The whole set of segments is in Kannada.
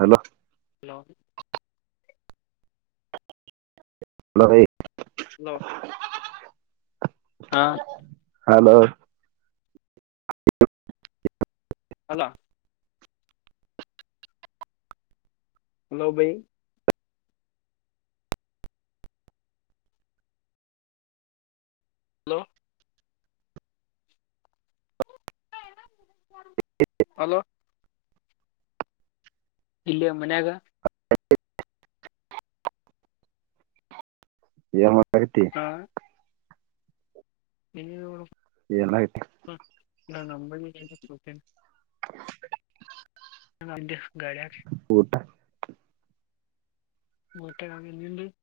ಹಲೋ, ಹಲೋ, ಹಲೇ [unintelligible] ನ [unintelligible] ಹಲೋ,, ಅಲ್ಲ [unintelligible] ಹಲೋ, ಭೈ- ಹಲೋ,, ಹಲೋ, - ಇಲ್ಲೆಯ ಮನ್ಯಾಗ. ಹ [inaudible] ನ್ತಿ [unintelligible] ಇ ನ [unintelligible] ಏನ್ಯ್ತು [inaudible] ನ ನಂಬ ಸತೆ [unintelligible] [inaudible] ಅಂದು ಗಡ [unintelligible] ಊಟ ಮುಊಟೆಡಾಗ ಎಂದು [unintelligible]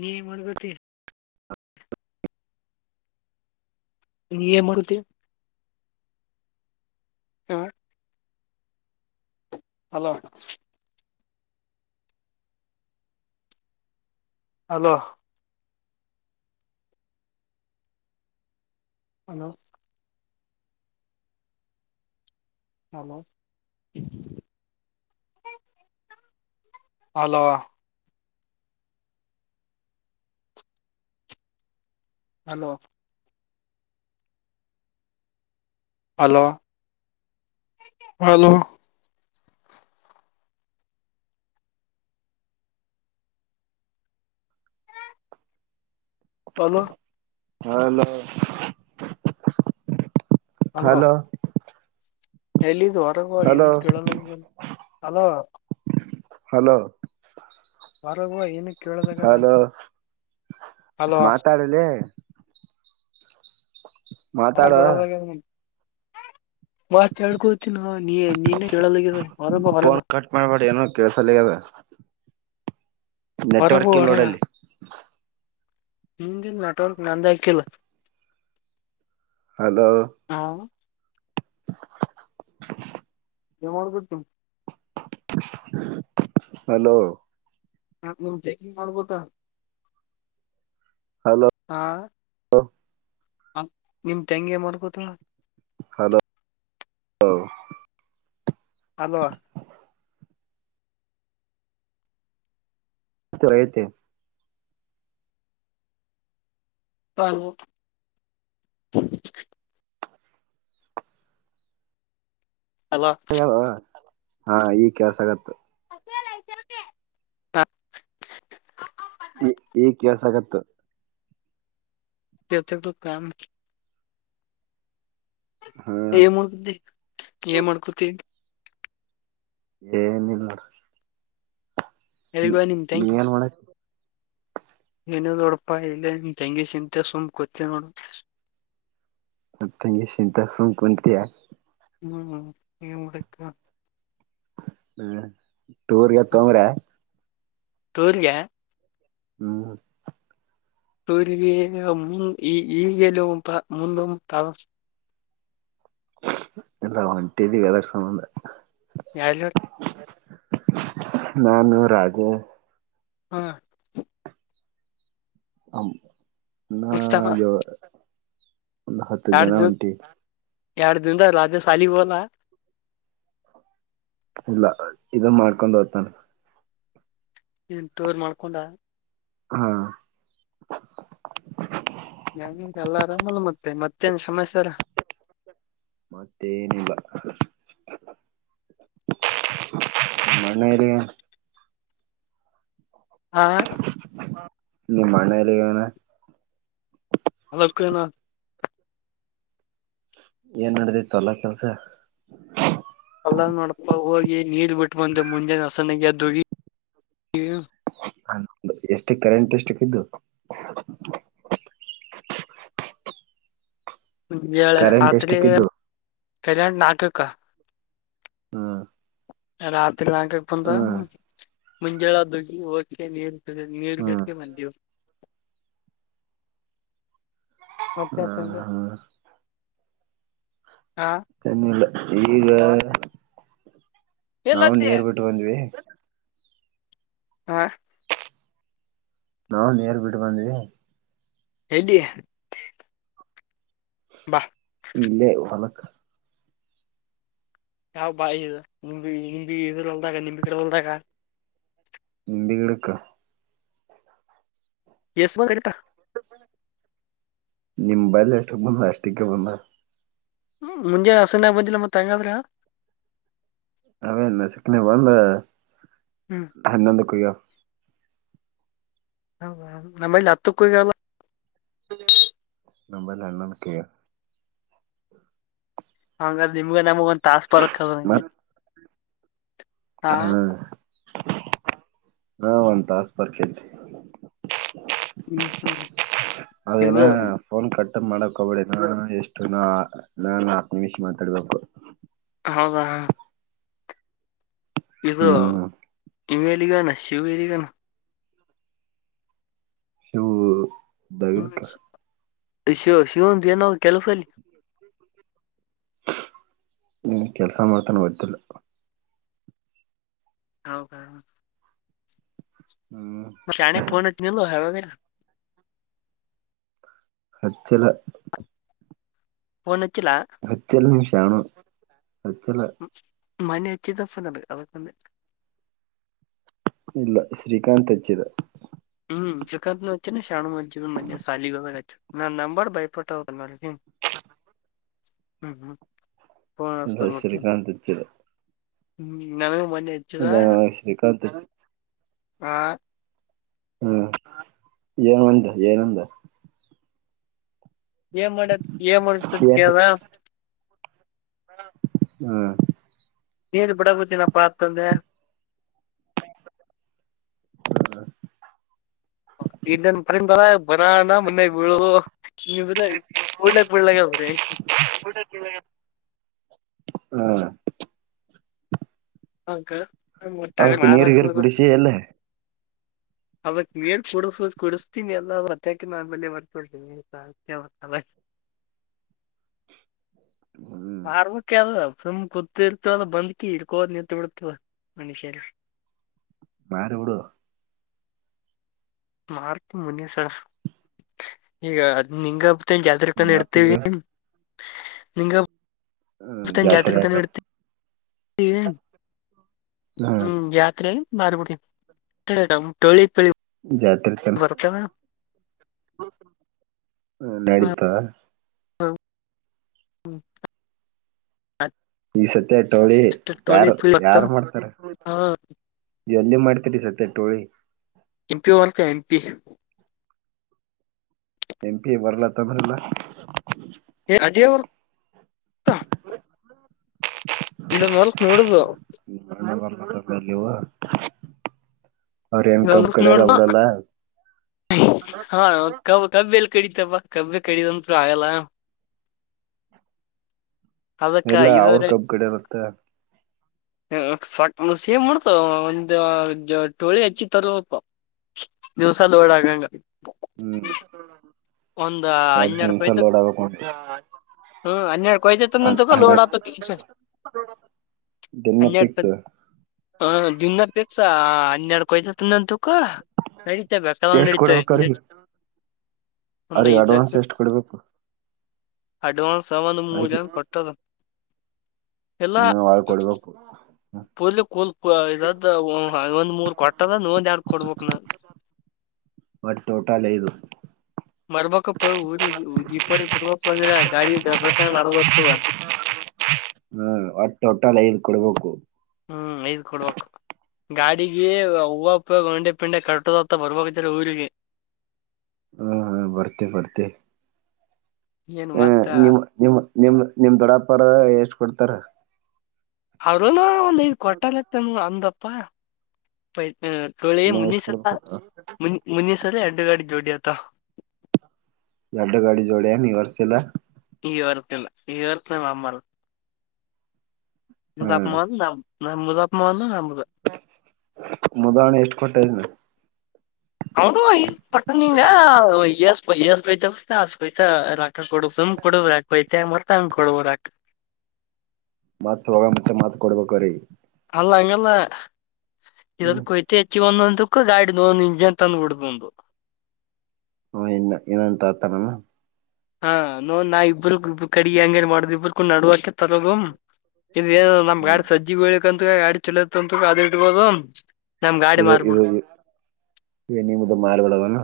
ನೀ ಮಾಡರ್ಗತಿ [unintelligible] ಮಾಡತಿ [unintelligible] ಸ [inaudible] hello, hello,, hello, hello [unintelligible] hello,, hello, - hello,, hello,, hello, hello [unintelligible] hello ಎಲ್ಲಿದ ಹೊರಗ ಹೋಗು ಹಲೋ ಏನ ಕೇಳಲ ಆಗದ. ಹಲೋ,, ಒರಗ ಬಾ ಏನ ಕೇಳಲಾಗದಲ್ಲ. ಮಾತಾಡಲೇ ಮಾತು ಕೇಳಲಾಗಿದ ನಿಂದು. ಮಾತ್ ಹೇಳ್ಕೊತ ನೋ, ನೀನೇ ಕೇಳಲಾಗದ ಬಾ ಹೊರಗ. ಕೇಳ್ಸಲ್ಲಾಗದ. ನೆಟ್ವರ್ಕ್ ಇಲ್ಲೋಡಲ್ಲಿ. ನಿಂದಿಲ್ಲನೆಟ್ವವರ್ಕ ನಂದ್ಯಾ ಕಿಲ್, ಹಲೋ, [inaudible] ನಿ ಮಾಡ ಬಿತ [unintelligible] ಹಲೋ, ಹ ಮು ಚೆ ಮಾಡ್ಬಟಾ [unintelligible] ಹಲೋ, [unintelligible] ಹ ನಿಮ್ ತಂಗಿ ಎನ್ಮಾಡ್ಕೋತಲ ಹಲೋ ಹ [unintelligible] ಅಲೋ, ಹತ ಐತೆ ಹ ಹಲೋ ಹಾ ಈ ಕೇಳ್ಸ್ತಾ ಇದೆ [inaudible] ಈಗ್ ಕೇಳ್ಸ್ತಾಗತ್ತು. [unintelligible] ಹಾ [unintelligible] ಏನ್ ಮಾಡ್ಕೋತಿ ಏನಿಲ್ಲ ಎಲ್ಲಿಗೋದ್ಲು ನಿನ್ ನೀ ತಂಗಿ? ಏನ್ ಮಾಡಕ್ ಏನೊ ನೋಡಪ ಇಲ್ಲಿ ನಿನ್ ತೆಂಗಿ ಸಿಂತೆಲ್ ಸುಮ್ ಕೂತ್ತ್ಯಾಳ್ ನೋಡು. ನನ್ ತಂಗಿ ಸಿಂತೆಲ್ ಸುಮ್ ಕುಂತ್ಯಾ ಹ್ಮ್ ಏನ್ ಮಾಡಕ್ಕ ಹ್ಮ ಟೂರ್ಗೆತ್ತೂಂದ್ರ ಟೂರ್ಗೆ? ಹ್ಮ್ ಸೂರರಿಗೆ ಮು ಈ ಈಗೆಲುವ ಮುಂದ ತ. ಎಲ್ಲ ಹೊಂಟೀದೀವ್ [unintelligible] [unintelligible] ನಾನು ರಾಜೆ ಹಾ ಹ ನಾ ಮುತಾವ ಜ ಒಂದು ಹತ್ತು ಜನ ಹೊಂಟೀವಿ. ಎರಡು ದಿನದಲ್ಲಿ ರಾಜೆ ಸಾಲಿಗ್ ಹೋದ್ನ? ಇಲ್ಲ ಇದು ಮಾಡ್ಕೊಂಡ್ ಹೋಗ್ತಾನ. ಏನ್ ಟೂರ್ ಮಾಡ್ಕೊಂಡ? ಹಾ [unintelligible] ಎಲ್ಲ ಆರಾಮಲ್ಲ ಮತ್ತೆ ಮತ್ತೇನ್ ಸಮಸ್ಯಾರ? ಮತ್ತೇನಿಲ್ಲ. [unintelligible] ಹಾ ನಿಮ್ಮಣ್ಣ ಎಲ್ಲೀಗೋನ? [unintelligible] ಏನ್ ನಡದಿತ್ತಲ ಕೆಲ್ಸ? ಅಲ್ಲೇನ್ ನೋಡಪ ಹೋಗಿ ನೀರ್ ಬಿಟ್ಟು ಬಂದೆ ಮುಂಜಾನಿ ಹಸನಿಗೆತ್ತೋಗೀ. ಎಷ್ಟು ಕರೆಂಟ್ ಎಷ್ಟಕ್ಕಿದ್ದು. [inaudible] [unintelligible] ಕರೆಂಟ್ ರಾತ್ರಿ ಎಷ್ಟಕ್ಕಿದ್ದು ಕಲ್ಯಾಣ ನಟುಕ. ಹ್ಮ್ ರಾತ್ರಿ ನಾಕಪ್ಪಂದ ಹ್ಮ್ ಹುಂ. ಮುಂಜಳೆದ್ದು ಹೋಗಿ ಹೋಗಕೆ ನೀರ್ ನೀರು ಹ್ಮ್ ಬಿಡ್ಕ ಬಂದೀವು. [inaudible] ಹ್ಮ್ [unintelligible] ಹಾ ಚನ್ನಿಲ್ಲ ಈಗ. ನಾವು ಎಲ್ಲತ್ತಿ ನೀರ್ ಬಿಟ್ಟು ಬಂದ್ವಿ. ಹಾ ನಾವು ನೀರ್ ಬಿಟ್ಟ್ ಬಂದ್ವಿ. [unintelligible] ಬಾ ಇಲ್ಲೇ ಹೊಲಕ. ಯಾವ್ ಬಾಯಿ ಇದು ನಿಂಬಿ ನಿಂಬಿ ಇದ್ರು ಹೊಲ್ದಾಗ ನಂಬಿ ಗಿಡ್ದು ಹೊಲ್ದಾಗ. ನಂಬಿ ಗಿಡಕ್ಕ. ಎಸ್ಮ ಗಂಟಾ ನಿಮ ಬಲೆ ಎಷ್ಟಕ್ ಬಂದ ಅಷ್ಟಕ್ಕೆ ಬಂದ ಮುಂಜೆ ಹಸನ್ಯಾಗ ಬಂದಿಲ್ಲ ಮತ್ತೆ ತಂಗಾದ್ರ ಅವೇನ್ನ ಸಿಕ್ಕನ ಬಂದ ಹ್ಮ್ ಎನ್ನಂದು ಕೊಯ್ಯೋ ಹ ನಮ್ಮಲ್ಲಿ ಹತ್ತುಕ್ಕಗಲ್ಲ ನಮ್ಮಲ್ಲ ಹನ್ನೊಂದು ನ ಕ ಹಂಗ ನಿಮ್ಗೆ ನಮಗ ಒಂದ ತಾಸ್ ಪರಕ್ ಆಯ್ತು ಹಾ ಹ್ಮ ಹಾ ಒಂತಾಸ್ ಬರ್ಕಲ್ ಹ್ಮ್ ಹ್ಮ್ ಅದನ ಇದು ಫೋನ್ ಕಟ್ ಮಾಡಕ್ ಹಬೇಡ ನಾನು ಎಷ್ಟು ನಾನು ನಾಕು ನಿಮಷ ಮಾತಾಡ್ಬೇಕು ಹೌದಾ ಹ್ಮ್ ಇವ ಎಲ್ಲೋಗೆ ನ ಶಿವು ಎಲ್ಲೋ ಗ್ಯಾನ ಶಿವು ದಗುದುಕ ಶಿವು ಶಿವನ ದೇನ ಕೆಲಸ ನೀನ್ ಕೆಲ್ಸ ಮಾಡ್ತಾನ ಗೊತ್ತಿಲ್ಲ ಹೌದಾ ಹ್ಮ್ ಶಾಣೆ ಪೋನ್ ನಿಲ್ ಹಚಿಲ್ ಫೋನ್ ಹಚ್ಚು ಅಚ್ಚಲ ನಿಮಿಷಾನ ಅಚ್ಚಲ ಮನೀ ಅಟ್ಟಿದಪ್ಪನಡು ಅದಕ್ಕ ಇಲ್ಲ ಶ್ರೀಕಾಂತ್ ಹೆಚ್ಚಿದ ಹ್ಮ್ ಶ್ರೀಕಾಂತ ಅಚನ ಶಾಣನ ಹಜ್ಜನ ಮನು ಶಾಲೆ ಗ ನಾ ನಂಬರ್ ಭಯಪಟ್ಟದ ನ ಹ್ಮ್ ಹ್ಮ್ ಇಲ್ಲ ಹಸ್ಪ ಹ್ಮ ಶ್ರೀಕಾಂತ್ ಹಚ್ಚಿದ ನ ಮ ಅದಾ ಶ್ರೀಕಾಂತ ಆ ಹ್ಮ ಜಯನಂದ ಜಯನಂದ ಏನ್ ಮಾಡ ಏನ್ ಮಾಡತದ ಕ ಹಾ ನೀರ್ ಬುಡಕತ್ತಿನಪ್ಪ ಅಂತ ಅಂದೆ ಹ್ಮ ಇನ್ ಪಂದರ ಬರಾನ ಮೊನ್ಯಾಗ ಬೀಳಡ್ಲಕ್ ಬಡ್ಲಕ್ಕ್ರೀ ಹಾ ಹೌಕ ಅವಕ್ಕೆ ನೀರುಗೇರು ಕುಡಸೇ ಅಲ್ಲ ಅವಕ್ ನೀರ್ ಕುಡಿಸ ಕುಡಿಸತೀ ಎಲ್ಲ ಮತ್ತಾಕ ನನ್ ಬೇ ಬರ್ತೊಡ್ರಿ ನೀ ಹ್ಮ್ ಆರ್ಮಕ್ಕೆ ಅಲ್ ಸುಮ್ ಗೊತ್ತ ಇರ್ತವಲ್ಲ ಬಂದ್ಕಿ ಇಡ್ಕೋದ್ ನಿಂತ ಬಿಡ್ತವ ಮನುಷ್ಯರ ಬಾರ ಎಡ ಮಾರ್ತಿ ಮುನಿಯಸ ಈಗ ಅದ್ ನಿಂಗ ಜಾತ್ರೆ ನಿಮ್ಮ ತನ ಇಡ್ತೀವಿ ಮಕ್ಳಿಗೆ ನಿಂಗ ಇ ತನ್ನ ಜಾತ್ರೆ ಇಡ್ತೀವಿ ಹ್ಮ್ ಯಾತ್ರೆ ಮಾರ ಳಿ ತಳಿ ಜಾತ್ರೆ ಕಲ್ಲ ಹ ನಡತಾವ ಹಾ ಹ್ಮ್ ಹ ತೋಳಿ ಯಾರು ಪಳಿ ಬರ್ತಾವ ಯಾರು ಮಾಡ್ತಾರೆ ಹಾ ನೀ ಎಲ್ಲಿ ಮಾಡ್ತೀರಿ ಸತ್ಯ ಟೋಳಿ ಎಂಪಿಒ ಒನ್ಕ ಎಂಪಿ ಎಂಪಿ ಬರ್ಲ ತಂದರಲಿಲ್ಲ ಅ ದೇವರ ಇದನ್ ಹೊಲಕ್ ನೋಡುದು [inaudible] ಕಬ್ ಕಡಿಯಲ್ಲ ನೋಡ್ದ ಬಿಡಲ್ಲ ಹಾ ಕ ಕಬ [inaudible] ಕಡಿತೇವ ಬಾ ಕಬ್ಬ ಕಡಿದಂತೂ ಆಗಲ್ಲ ಅದಕ್ಕಾ ಇಲ್ಲ ಅವ್ರ ಇವರೆ ಕಬ್ ಕಡಿಯಲತ್ತ ಕ ಸೇಮ್ ಮಾಡ್ತವ ಒಂದು ಟೋಳಿ ಹಚ್ಚಿ ತರೋದ ಪ್ಪ ದಿವಾಸಲ್ ಓಡಗಂಗ ಹನ್ನೆರಡು ಕೊಯ್ದ [inaudible] ಹ್ಮ್ ಹನ್ನೆರಡು ಕೊಯತತಂದ ತುಪ ಲೋಡ್ ಅಗತೈತಿ ಮಶೀನ್ ದಿನ ಹನ್ನೆರಡು ಫಿಕ್ಸ್ ಹ ದಿನಾಪೇಕ್ಸಾ ಹನ್ನೆರಡು ಕೊಯ್ತತಂದಂತು ಕ ನಡಿತ ಬೇಕದಂಗ ನಡೆಯುತ್ತ ಅವರೀಗ ಅಡ್ವಾನ್ಸ್ ಎಷ್ಟ ಕೊಡ್ಬೇಕು ಅಡ್ವಾನ್ಸ್ ಆ ಒಂದು ಮೂಲ್ಯದ ಕೊಟ್ಟದ ಎಲ್ಲಾ ನಾವ ಆಳ್ ಕೊಡ್ಬೇಕ ಪೂರ್ಲಿ ಕೂಲ್ ಇದ್ದ ಒಂದ್ ಮೂರ್ ಕೊಟ್ಟದ ನೀವ್ ಒಂದೆರಡ ಕೊಡ್ಬೇಕಲಾ ಬಟ್ ಟೋಟಲ್ ಲೇದೂ ಮಾಡ್ಬೇಕಪ್ಪ ಊ ದೀಪಾವಳಿ ಬರ್ಬ ಅಂದ್ರ ಗಾಡಿ ದಬಸದಾಗ ನಡೆದ ಹೋಗತದ ಹ್ಮ ಒಟ್ಟು ಟೋಟಲ್ ಐದು ಕೊಡ್ಬೇಕು ಹ್ಮ್ ಐದ್ ಕೊಡ್ಬೇಕು ಗಾಡಿಗೆ ಹೂವುಪ್ಪ ಗಂಡೆ ಪಿಂಡೆ ಕಟುದತ್ತ ಬರ್ಬಾ ಕತ್ತಿಲ್ಲಾ ಊರಿಗೆ ಹ್ಮ ಹಾ ಬರ್ತೀನಿ ಬರ್ತೀನಿ ಏನ್ ಹ ಮತ್ತ ನಿಮ್ಮ ನಿಮ್ಮ ನಿಮ ನಿಮ್ ದೊಡ್ಡಪ್ಪರ ಎಷ್ಟ ಕೊಡ್ತಾರ ಅವ್ರನು ಒಂದ್ ಐದ್ ಕೊಟ್ಟಲತನು ಅಂದಪ್ಪ ಪೈ ಹ ತೋಳಿ ಇನ್ನ ಮುಂದಿನ ಎಷ್ಟ್ ಸಲಾ ಕೊಡ್ಬೇಕತ್ತ ಮು ಮುಂದಿನ ಸರಿ ಎಡ್ಡು ಗಾಡಿ ಜೋಡಿತ ಮತ್ತ ಯಾಡು ಗಾಡಿ ಜೋಡ ಏನ ಇ ವರ್ಷೆಲ್ಲ ಈ ವರ್ಷಿಲ್ಲ ಈ ವರ್ಷ ನಮ್ಮ ಅಮ್ಮೀಲ್ಲ ಮುದಪ್ ಮಾವಾದೂ ನಮ್ಮದ ಮುದಪ್ ಮಾವಾದೂ ನಮ್ಮದು ಮುದಾಹರಣೆ ಎಷ್ಟು ಕೊಟ್ಟಿದ್ದ ಅವನು ಇಷ್ಟ ಕೊಟ್ಟ ಬಂದಿನ ಪಟ್ಟಸ್ಸ್ ಎಷ್ಟ ಬೈತತಾ ಅಷ್ಟ ಬೈತತಾ ಕೊಡು ಸುಮ್ಮ ಕೊಡು ಯಾಕ್ ಬೈತಿಯ ಮತ್ತ ಅವಗ ಕೊಡೋದ ಯಾಕ್ ಮತ್ತ ಹೊಗಾತಲೇ ಮತ್ತ ಕೊಡಬೇಕ ಅವರಿಗೆ ಅಲ್ಲ ಅಂಗಲ್ಲ ಇದು ಹ್ಮ್ ಕೊಯತ ಅಚ್ಚಿ ಒಂದ ತುಕ್ಕ ಗಾಡಿದ ನ ಒಂದ ಇಂಜಿನ್ ತಂದ ಬಿಡತನಿ ಹ ಇನ್ನ ಏನ ಅಂತ ಆತನಮ್ಮ ಹಾ ನೋಡ ನಾ ಇಬ್ರ ಇಬ್ ಕಡಿ ಹೆಂಗರಾ ಮಾಡುತಿದ್ದು ಇಬ್ರ ಕೂಡ ನಡವ ಅಕಿತಲ್ಲ ಅದು ಇ ಏನು ನಮ್ ಹ್ಮ್ ಗಾಡಿ ಸಜ್ಜ ಬೀಳಕ್ ಅಂತ ಗಾಡಿ ಚುಲೋ ಇಂತ ಅಂತ ಅದ್ ಇಡ್ಬೋದು ನಮ್ಮ ಗಾಡಿ ಇದು ಮಾರಿಬಿಡ ಇದು ಇ ನಿಮ್ದ ಮಾರಿಬಿಡೋಣ ಏನ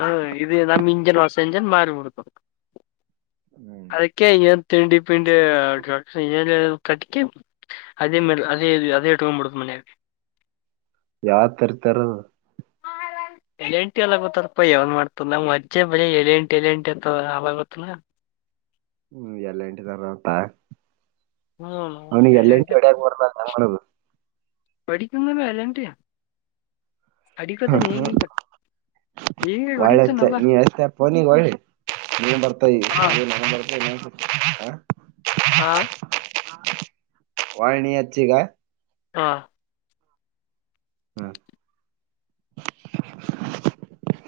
ಹಾ ಇದು ನಮ್ಮ ಇಂಜನ್ ಹೊಸ ಇಂಜನ್ ಮಾರಿ ಬಿಡೋದ ಹ್ಮ್ ಅದಕ್ಕೆ ಏ... ತಿಂಡಿ ಪಿಂಡಿ ಏನ ಹೇಳಿರು... ಕಟ್ಟಿಕೊ ಅದೇ ಮೇಲೆ ಅದೇ ಅದೇ ಇಟಕೊಂಡ್ಬಿಡೋದ ಮ... [inaudible] ಯಾರ್ ತರ್ತಾರೋ ಎಲೆ ಎಂಟ ಎ ಗೊತ್ತಾರಪ್ಪಾ ಯಾವನ ಮಾಡ್ತನ ನಮ್ ಅಜ್ಜಿ ಬಳಿ ಎಳ ಎಂಟಿ ಎಲೆ ಎಂಟಿ ಅಂತಳ್ಳ ಆಮೇಲೆ ಗೊತ್ತನ [inaudible] ಅವ್ನಿಗೆ ಎಲ್ಲಟ [unintelligible] ಹ್ಮ್ ಹೊಡಿಯಾಕ್ ಬರೋಲ್ಲ ಅಂತ ಏನ್ ಮಾಡೋದ ಹೊಡೀತಾನ ಲಾ [unintelligible] ಎಲ್ಲಂಟಿ ಅಡಿಕೊಳತಾನ ಈಗ ಈಗ ವಳ್ಳ ಹೊಡಿತಾನಲ್ಲ ನೀ ಅತ ಪನ ಒಳ್ಳ [unintelligible] ನೀನ್ ಬರ್ತ ನೀ ಹಾ ಬರ್ [unintelligible] ಹಾ ವಾಯ [unintelligible] ನೀ ಯಚಿಗಾಯ ಹಾ ಹಾ [inaudible]